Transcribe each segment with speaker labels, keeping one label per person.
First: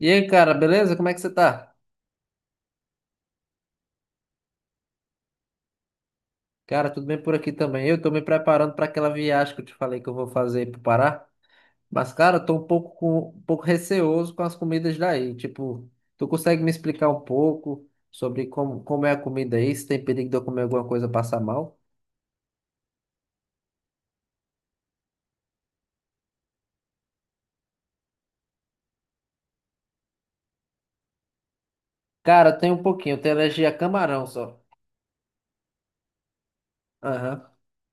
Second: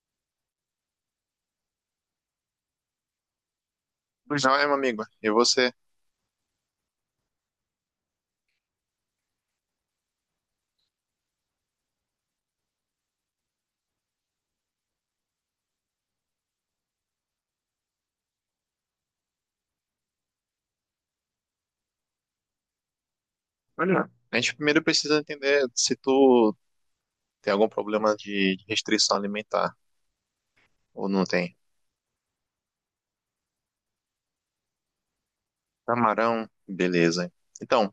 Speaker 1: E aí, cara, beleza? Como é que você tá?
Speaker 2: Pois não, é, meu amigo. E você?
Speaker 1: Cara, tudo bem por aqui também. Eu tô me preparando para aquela viagem que eu te falei que eu vou fazer aí pro Pará. Mas, cara, eu tô um pouco, um pouco receoso com as comidas daí. Tipo, tu consegue me explicar um pouco sobre como é a comida aí? Se tem perigo de eu comer alguma coisa e passar mal?
Speaker 2: Olha, a gente primeiro precisa entender se tu tem algum problema de restrição alimentar ou não tem.
Speaker 1: Cara, tem um pouquinho. Eu tenho alergia a camarão só.
Speaker 2: Camarão, beleza.
Speaker 1: Aham,
Speaker 2: Então,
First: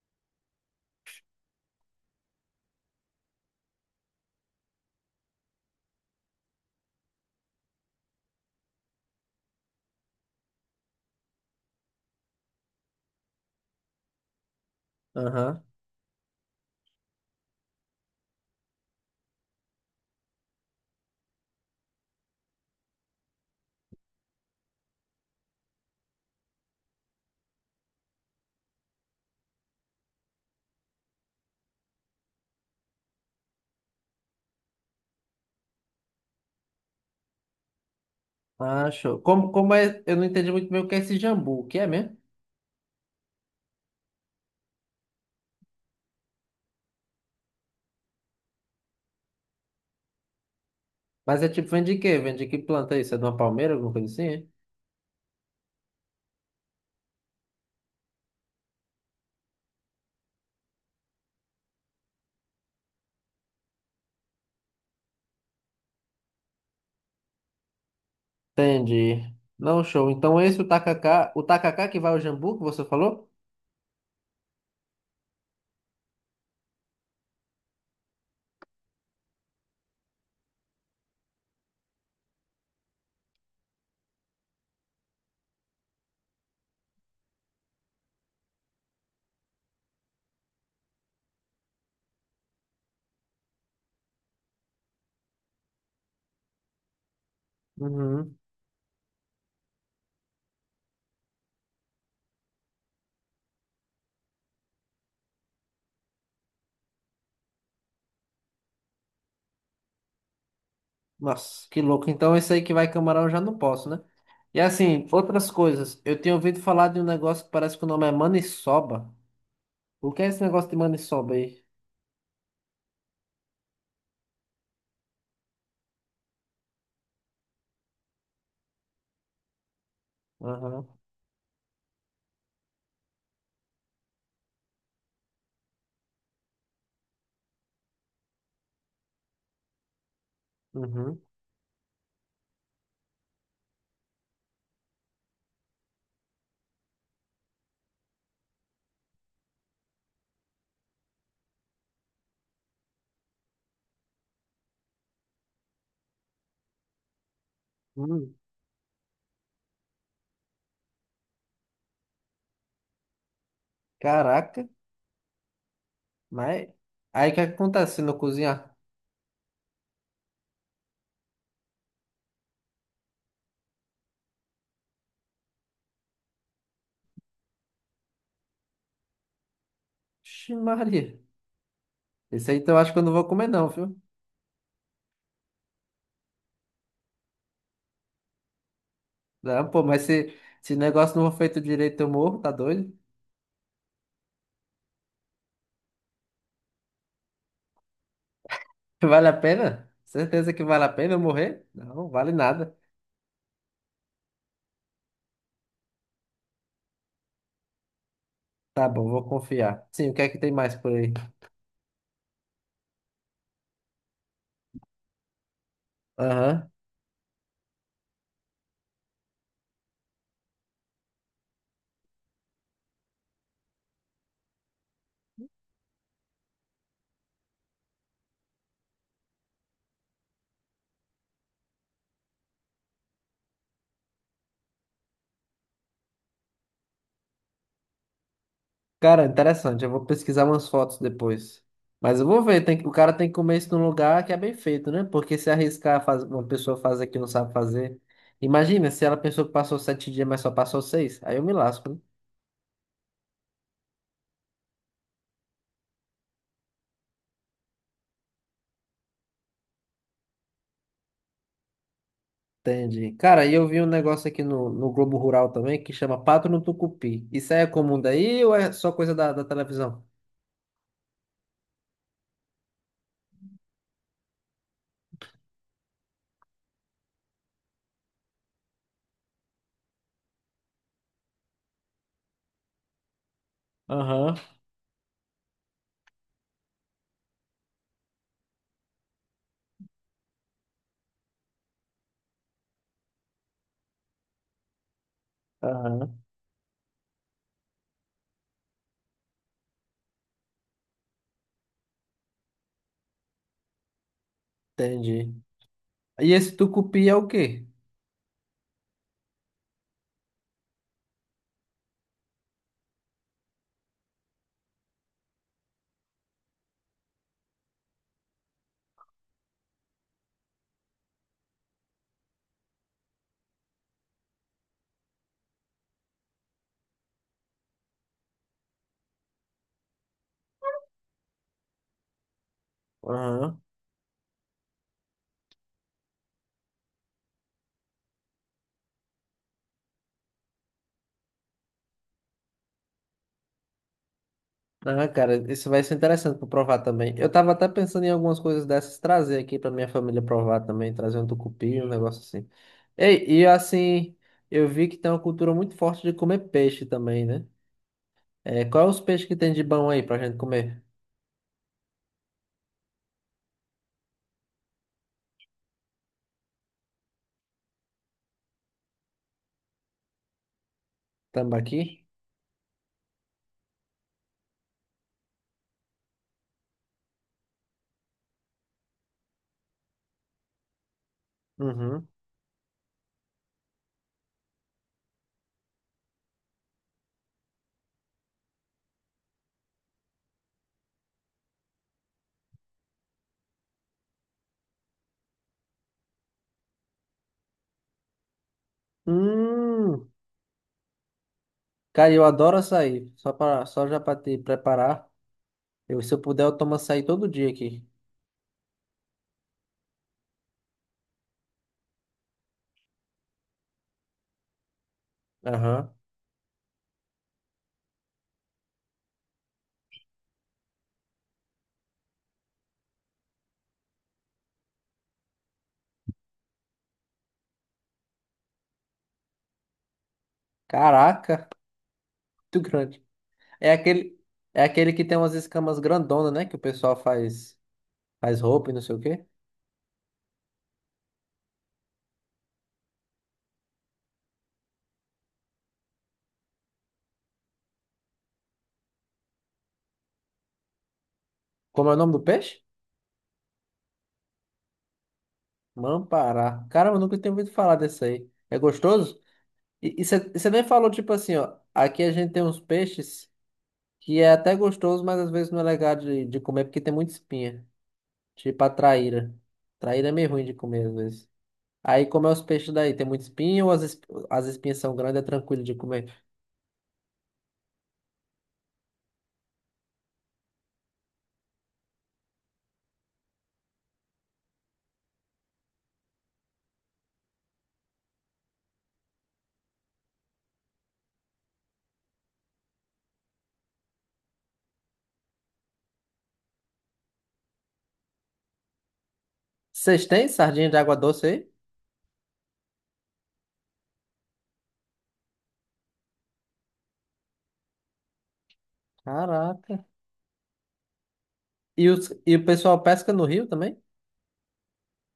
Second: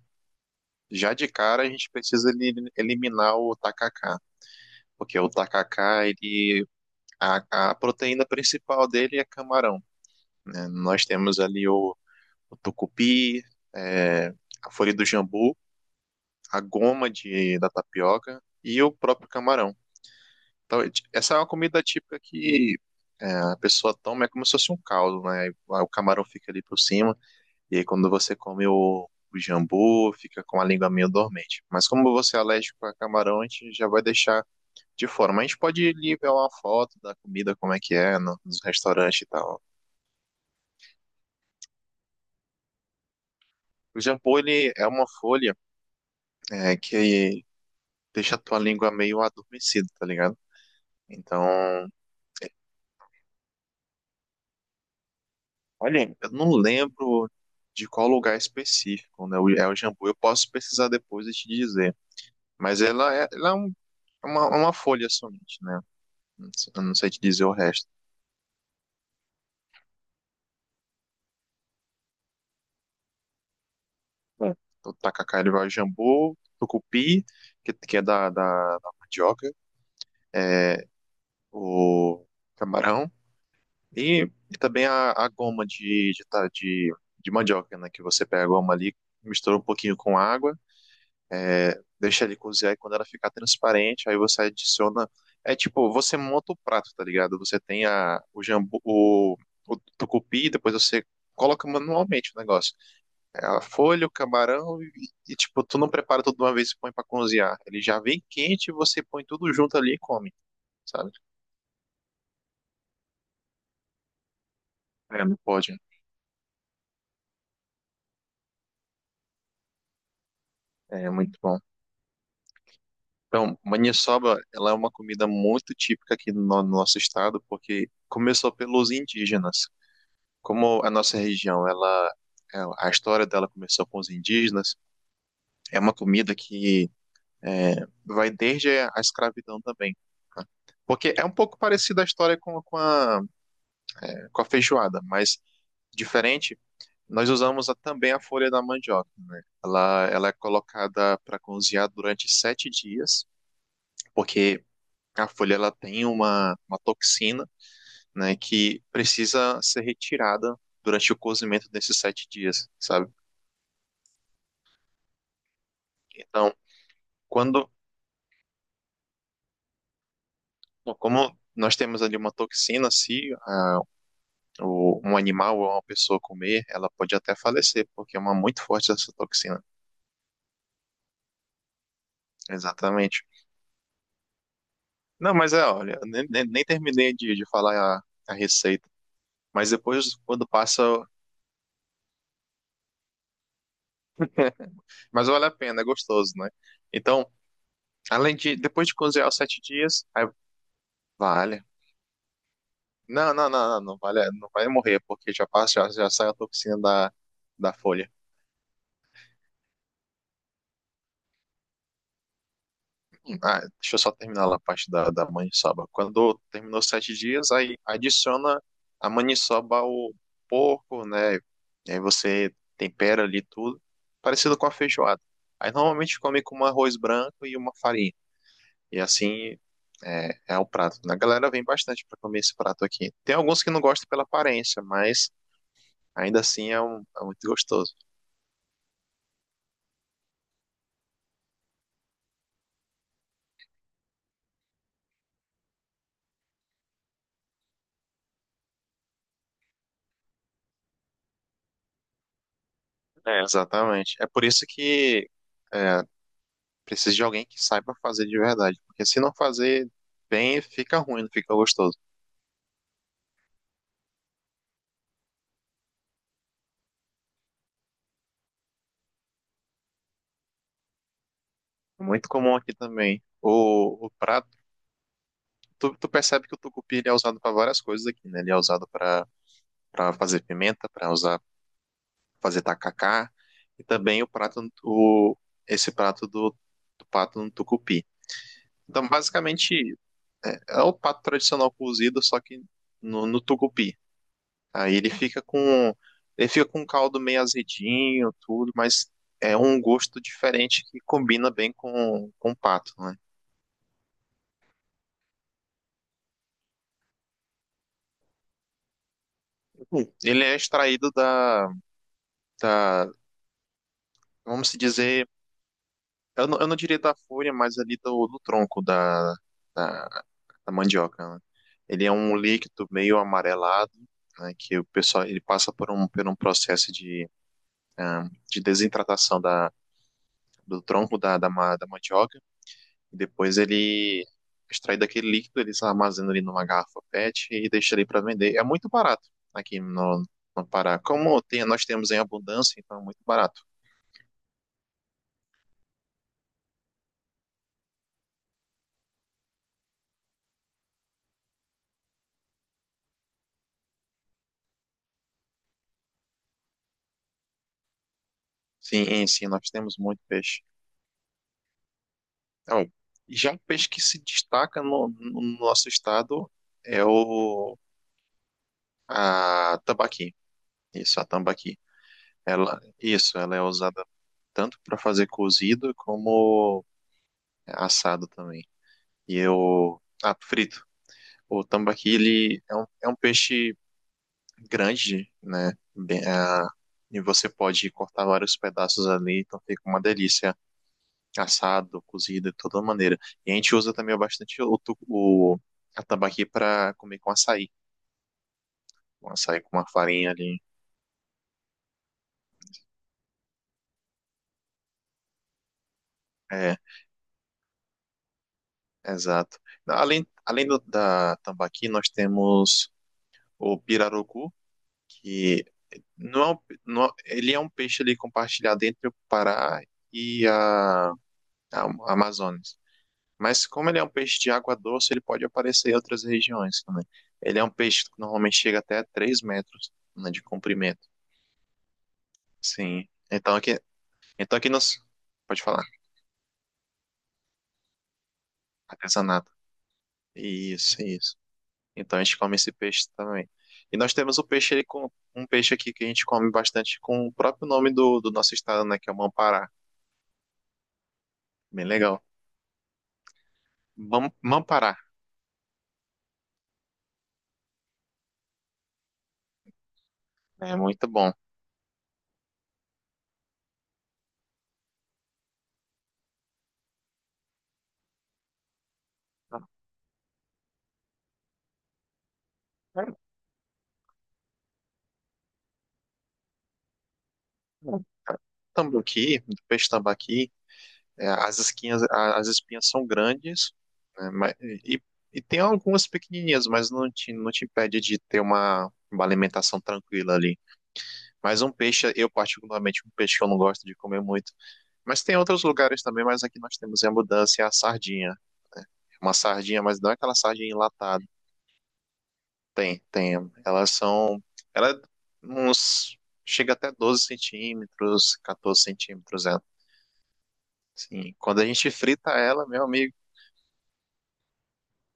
Speaker 2: já de cara a gente precisa eliminar o tacacá, porque o tacacá, ele, a proteína principal dele é camarão, né? Nós temos ali o tucupi, é, a folha do jambu,
Speaker 1: aham.
Speaker 2: a goma de, da tapioca e o próprio camarão. Então, essa é uma comida típica que é, a pessoa toma, é como se fosse um caldo, né? Aí o camarão fica ali por cima, e aí quando você come o jambu, fica com a língua meio dormente. Mas como você é alérgico a camarão, a gente já vai deixar de fora. Mas a gente pode lhe ver uma foto da comida, como é que é, no, nos
Speaker 1: Ah, show.
Speaker 2: restaurantes e
Speaker 1: Como,
Speaker 2: tal.
Speaker 1: como é? Eu não entendi muito bem o que é esse jambu. O que é mesmo?
Speaker 2: O jambu, ele é uma folha é, que deixa a tua língua meio adormecida, tá ligado? Então,
Speaker 1: Mas é tipo, vem de quê? Vem de que planta isso? É de uma palmeira, alguma coisa assim? É?
Speaker 2: olha, eu não lembro de qual lugar específico, né? É o jambu. Eu posso pesquisar depois e te dizer. Mas ela é uma folha somente, né? Eu não sei te dizer o resto.
Speaker 1: Entendi. Não, show. Então esse o tacacá que vai ao jambu, que você falou?
Speaker 2: É. Então, tacacá, ele vai o jambu, tucupi, que é da mandioca, é, o camarão e também a goma de mandioca, né? Que você pega a goma ali, mistura um pouquinho com água. É, deixa ele cozinhar e quando ela ficar transparente, aí você adiciona. É tipo, você monta o prato, tá ligado? Você tem a,
Speaker 1: Uhum.
Speaker 2: o jambu, o tucupi, depois você coloca manualmente o negócio. É a folha, o camarão e, tipo, tu não prepara tudo de uma vez e põe pra cozinhar. Ele já vem quente e você põe tudo junto ali e come, sabe?
Speaker 1: Nossa, que louco. Então esse aí que vai camarão eu já não posso, né? E assim,
Speaker 2: É, não
Speaker 1: outras
Speaker 2: pode.
Speaker 1: coisas. Eu tinha ouvido falar de um negócio que parece que o nome é maniçoba. O que é esse negócio de
Speaker 2: É
Speaker 1: maniçoba
Speaker 2: muito bom.
Speaker 1: aí?
Speaker 2: Então, maniçoba, ela é uma comida muito típica aqui no nosso estado, porque começou pelos indígenas. Como
Speaker 1: Aham.
Speaker 2: a nossa região, ela, a história dela começou com os indígenas, é uma comida que é, vai desde a escravidão também, tá? Porque
Speaker 1: Uhum.
Speaker 2: é um pouco parecida a história com a feijoada, mas diferente, nós usamos também a folha da mandioca, né? Ela é colocada para cozinhar durante 7 dias, porque a folha ela tem uma toxina, né,
Speaker 1: Hum.
Speaker 2: que precisa ser retirada durante o cozimento desses 7 dias, sabe?
Speaker 1: Caraca,
Speaker 2: Então,
Speaker 1: mas aí o que
Speaker 2: quando,
Speaker 1: acontece se não cozinhar?
Speaker 2: como nós temos ali uma toxina, se o, um animal ou uma pessoa comer, ela pode até falecer, porque é uma muito forte essa toxina.
Speaker 1: Ixi, Maria. Esse aí então eu acho que eu não
Speaker 2: Exatamente.
Speaker 1: vou comer não, viu?
Speaker 2: Não, mas é, olha, nem terminei de falar a receita,
Speaker 1: Não,
Speaker 2: mas
Speaker 1: pô, mas
Speaker 2: depois,
Speaker 1: se,
Speaker 2: quando
Speaker 1: se o
Speaker 2: passa,
Speaker 1: negócio não for feito direito eu morro, tá doido?
Speaker 2: mas vale a pena, é gostoso, né? Então, além de, depois de
Speaker 1: Vale
Speaker 2: cozinhar os
Speaker 1: a
Speaker 2: sete
Speaker 1: pena?
Speaker 2: dias, aí
Speaker 1: Certeza que vale a pena eu
Speaker 2: vale.
Speaker 1: morrer? Não, vale nada.
Speaker 2: Não, não, não, não, não vale, não vai morrer, porque já passa, já, já sai a toxina da, da folha.
Speaker 1: Tá bom, vou confiar. Sim, o que é que tem mais por aí?
Speaker 2: Ah, deixa eu só terminar lá a parte da, da maniçoba. Quando
Speaker 1: Aham.
Speaker 2: terminou 7 dias, aí adiciona a maniçoba ao porco, né? E aí você tempera ali tudo, parecido com a feijoada. Aí normalmente come com um arroz branco e uma farinha. E assim é, é o prato, né? A galera vem bastante para comer esse prato aqui. Tem alguns que não gostam pela aparência, mas ainda assim é, é muito gostoso.
Speaker 1: Cara, interessante. Eu vou pesquisar umas fotos depois. Mas eu vou ver, o cara tem que comer isso num lugar que é bem feito, né? Porque se arriscar faz, uma pessoa fazer que não sabe fazer. Imagina se ela pensou que passou 7 dias, mas só passou 6. Aí eu me lasco, né?
Speaker 2: É, exatamente. É por isso que é, precisa de alguém que saiba fazer de verdade. Porque se não fazer bem, fica ruim, não fica gostoso.
Speaker 1: Entendi. Cara, e eu vi um negócio aqui no Globo Rural também que chama Pato no Tucupi. Isso aí é comum daí ou é só coisa da televisão?
Speaker 2: É muito comum aqui também. O prato, tu percebe que o tucupi ele é usado para várias coisas aqui, né? Ele é usado para para fazer pimenta, para usar fazer tacacá e também o
Speaker 1: Aham.
Speaker 2: prato o esse prato do, do pato no tucupi. Então, basicamente, é o pato tradicional cozido, só que no tucupi. Aí
Speaker 1: Aham.
Speaker 2: ele fica com um caldo meio azedinho, tudo, mas é um gosto diferente que combina bem com o pato, né?
Speaker 1: Entendi. E esse tucupi é o quê?
Speaker 2: Hum. Ele é extraído da, da vamos se dizer, eu não diria da folha, mas ali do tronco da, da mandioca, né? Ele é um líquido meio amarelado, né, que o pessoal ele passa por por um processo de, ah, de desidratação da, do tronco da mandioca. E depois
Speaker 1: Aham.
Speaker 2: ele extrai daquele líquido, ele se armazena ali numa garrafa PET e deixa ali para vender. É muito barato aqui no Pará. Como tem, nós temos em abundância, então é muito barato.
Speaker 1: Ah, cara, isso vai ser interessante para provar também. Eu tava até pensando em algumas coisas dessas trazer aqui para minha família provar também, trazer um tucupi, um negócio assim. Ei, e assim, eu vi que tem uma cultura muito forte de comer peixe também, né? É, qual é os
Speaker 2: Sim,
Speaker 1: peixes
Speaker 2: em
Speaker 1: que
Speaker 2: si,
Speaker 1: tem de
Speaker 2: nós
Speaker 1: bom
Speaker 2: temos
Speaker 1: aí pra
Speaker 2: muito
Speaker 1: gente
Speaker 2: peixe.
Speaker 1: comer?
Speaker 2: Então, já o peixe que se destaca no nosso estado é o a tambaqui. Isso, a tambaqui.
Speaker 1: Tambaqui?
Speaker 2: Ela, isso, ela é usada tanto para fazer cozido como assado também. E eu, ah, frito. O
Speaker 1: Uhum.
Speaker 2: tambaqui, ele é é um peixe grande, né? Bem, ah, e você pode cortar vários pedaços ali, então fica uma delícia. Assado, cozido, de toda maneira. E a gente usa também bastante o a tambaqui para comer com açaí. Com açaí com uma
Speaker 1: Hum,
Speaker 2: farinha ali.
Speaker 1: cara, eu adoro açaí. Só para, só já para te preparar. Eu, se eu puder, eu tomo
Speaker 2: É,
Speaker 1: açaí todo dia aqui.
Speaker 2: exato. Além da tambaqui, nós temos o pirarucu, que
Speaker 1: Aham.
Speaker 2: não é um, não, é, ele é um peixe ali compartilhado entre o Pará e a Amazônia. Mas como ele é um peixe de água doce, ele pode aparecer em outras regiões também. Ele é um peixe que normalmente chega até 3 metros, né, de comprimento.
Speaker 1: Caraca, muito grande.
Speaker 2: Sim.
Speaker 1: É aquele,
Speaker 2: Então
Speaker 1: é
Speaker 2: aqui
Speaker 1: aquele
Speaker 2: nós...
Speaker 1: que tem umas
Speaker 2: Pode
Speaker 1: escamas
Speaker 2: falar.
Speaker 1: grandonas, né? Que o pessoal faz, faz roupa e não sei o quê.
Speaker 2: Artesanato. Isso, isso. Então a gente come esse peixe também. E nós temos o peixe, ele, um peixe aqui que a gente come bastante com o próprio nome do, do nosso estado, né? Que é o Mampará. Bem
Speaker 1: Como é o nome
Speaker 2: legal.
Speaker 1: do peixe?
Speaker 2: Mampará.
Speaker 1: Mampará. Caramba, eu nunca tinha ouvido falar desse aí. É gostoso? E você nem
Speaker 2: É
Speaker 1: falou,
Speaker 2: muito
Speaker 1: tipo
Speaker 2: bom.
Speaker 1: assim, ó. Aqui a gente tem uns peixes que é até gostoso, mas às vezes não é legal de comer porque tem muita espinha. Tipo a traíra. Traíra é meio ruim de comer às vezes. Aí como é os peixes daí? Tem muita espinha ou as espinhas são grandes, é tranquilo de comer?
Speaker 2: Tambaqui, do peixe tambaqui, é, as espinhas são grandes, né, mas- e tem algumas pequenininhas, mas não te impede de ter uma alimentação tranquila ali. Mas um peixe, eu particularmente, um peixe que eu não gosto de comer muito. Mas tem outros lugares também, mas aqui nós temos em abundância a sardinha. Uma sardinha, mas
Speaker 1: Vocês
Speaker 2: não é
Speaker 1: têm
Speaker 2: aquela sardinha
Speaker 1: sardinha de água
Speaker 2: enlatada.
Speaker 1: doce aí?
Speaker 2: Tem, tem. Elas são. Ela é uns. Chega até 12 centímetros, 14 centímetros, é.
Speaker 1: Caraca.
Speaker 2: Sim. Quando a
Speaker 1: E,
Speaker 2: gente
Speaker 1: os,
Speaker 2: frita
Speaker 1: e o
Speaker 2: ela,
Speaker 1: pessoal
Speaker 2: meu
Speaker 1: pesca
Speaker 2: amigo.
Speaker 1: no rio também?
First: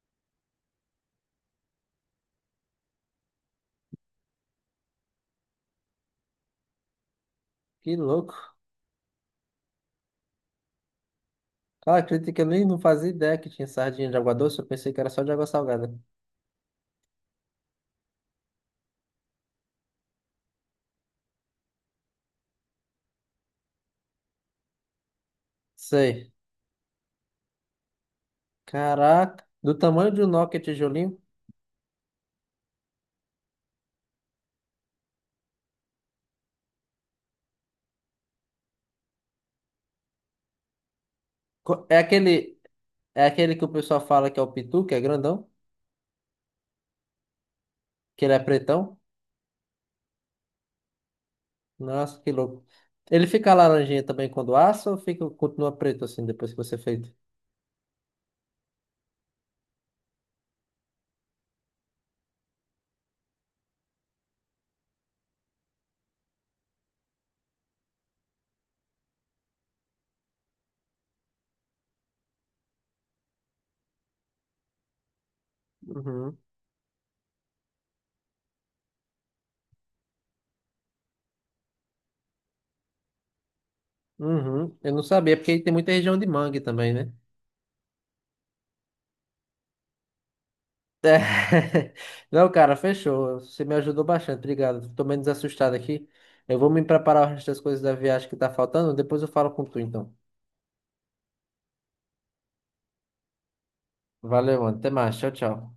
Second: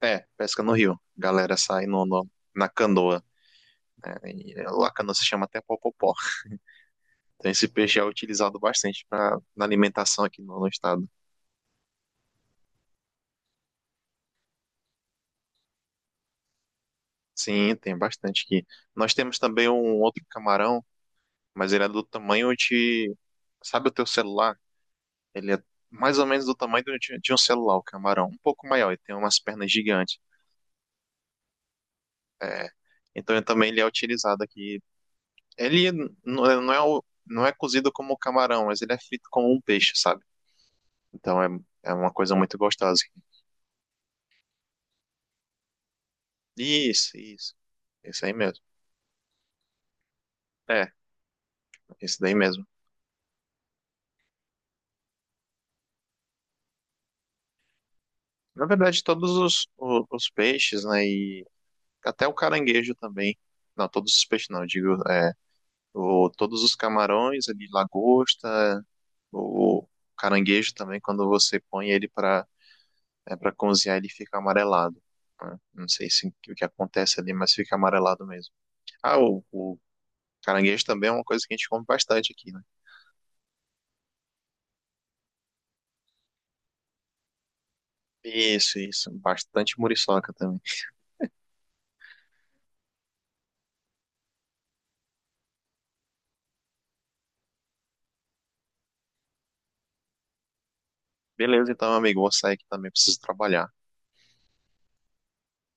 Speaker 2: É, pesca no rio. Galera sai na canoa, né? E é, lá a canoa se chama até popopó. Então esse
Speaker 1: Que
Speaker 2: peixe é
Speaker 1: louco.
Speaker 2: utilizado bastante pra, na alimentação aqui no estado.
Speaker 1: Cara, acredita que eu nem não fazia ideia que tinha sardinha de água doce, eu pensei que era só de água salgada.
Speaker 2: Sim, tem bastante aqui. Nós temos também um outro camarão, mas ele é do tamanho de... Sabe o teu celular? Ele é mais ou
Speaker 1: Sei.
Speaker 2: menos do tamanho de um celular, o camarão. Um pouco maior, ele tem umas
Speaker 1: Caraca,
Speaker 2: pernas
Speaker 1: do tamanho
Speaker 2: gigantes.
Speaker 1: de um Nokia tijolinho.
Speaker 2: É. Então ele também ele é utilizado aqui. Ele não é não é cozido como camarão, mas ele é frito como um peixe, sabe? Então é,
Speaker 1: Co-
Speaker 2: é
Speaker 1: É
Speaker 2: uma coisa muito
Speaker 1: aquele,
Speaker 2: gostosa.
Speaker 1: é aquele que o pessoal fala que é o pitu, que é grandão,
Speaker 2: Isso, isso.
Speaker 1: que
Speaker 2: Isso aí
Speaker 1: ele é
Speaker 2: mesmo.
Speaker 1: pretão.
Speaker 2: É, isso
Speaker 1: Nossa, que
Speaker 2: daí
Speaker 1: louco.
Speaker 2: mesmo.
Speaker 1: Ele fica laranjinha também quando assa ou fica, continua preto assim depois que você feito?
Speaker 2: Na verdade, todos os, os peixes, né? E até o caranguejo também. Não, todos os peixes não, eu digo, é, o, todos os camarões ali, lagosta, o caranguejo também, quando você põe ele para é, para cozinhar, ele fica amarelado, né? Não sei se, o que acontece ali, mas fica amarelado mesmo. Ah, o caranguejo também é uma coisa que a gente come bastante aqui.
Speaker 1: Uhum. Eu não sabia, porque tem muita região de mangue também, né?
Speaker 2: Isso, isso. Bastante muriçoca também.
Speaker 1: É. Não, cara, fechou. Você me ajudou bastante, obrigado. Tô menos assustado aqui. Eu vou me preparar o resto das coisas da viagem que tá faltando. Depois eu falo com tu, então.
Speaker 2: Beleza, então, amigo, vou sair aqui também, preciso trabalhar.
Speaker 1: Valeu, mano. Até mais. Tchau, tchau.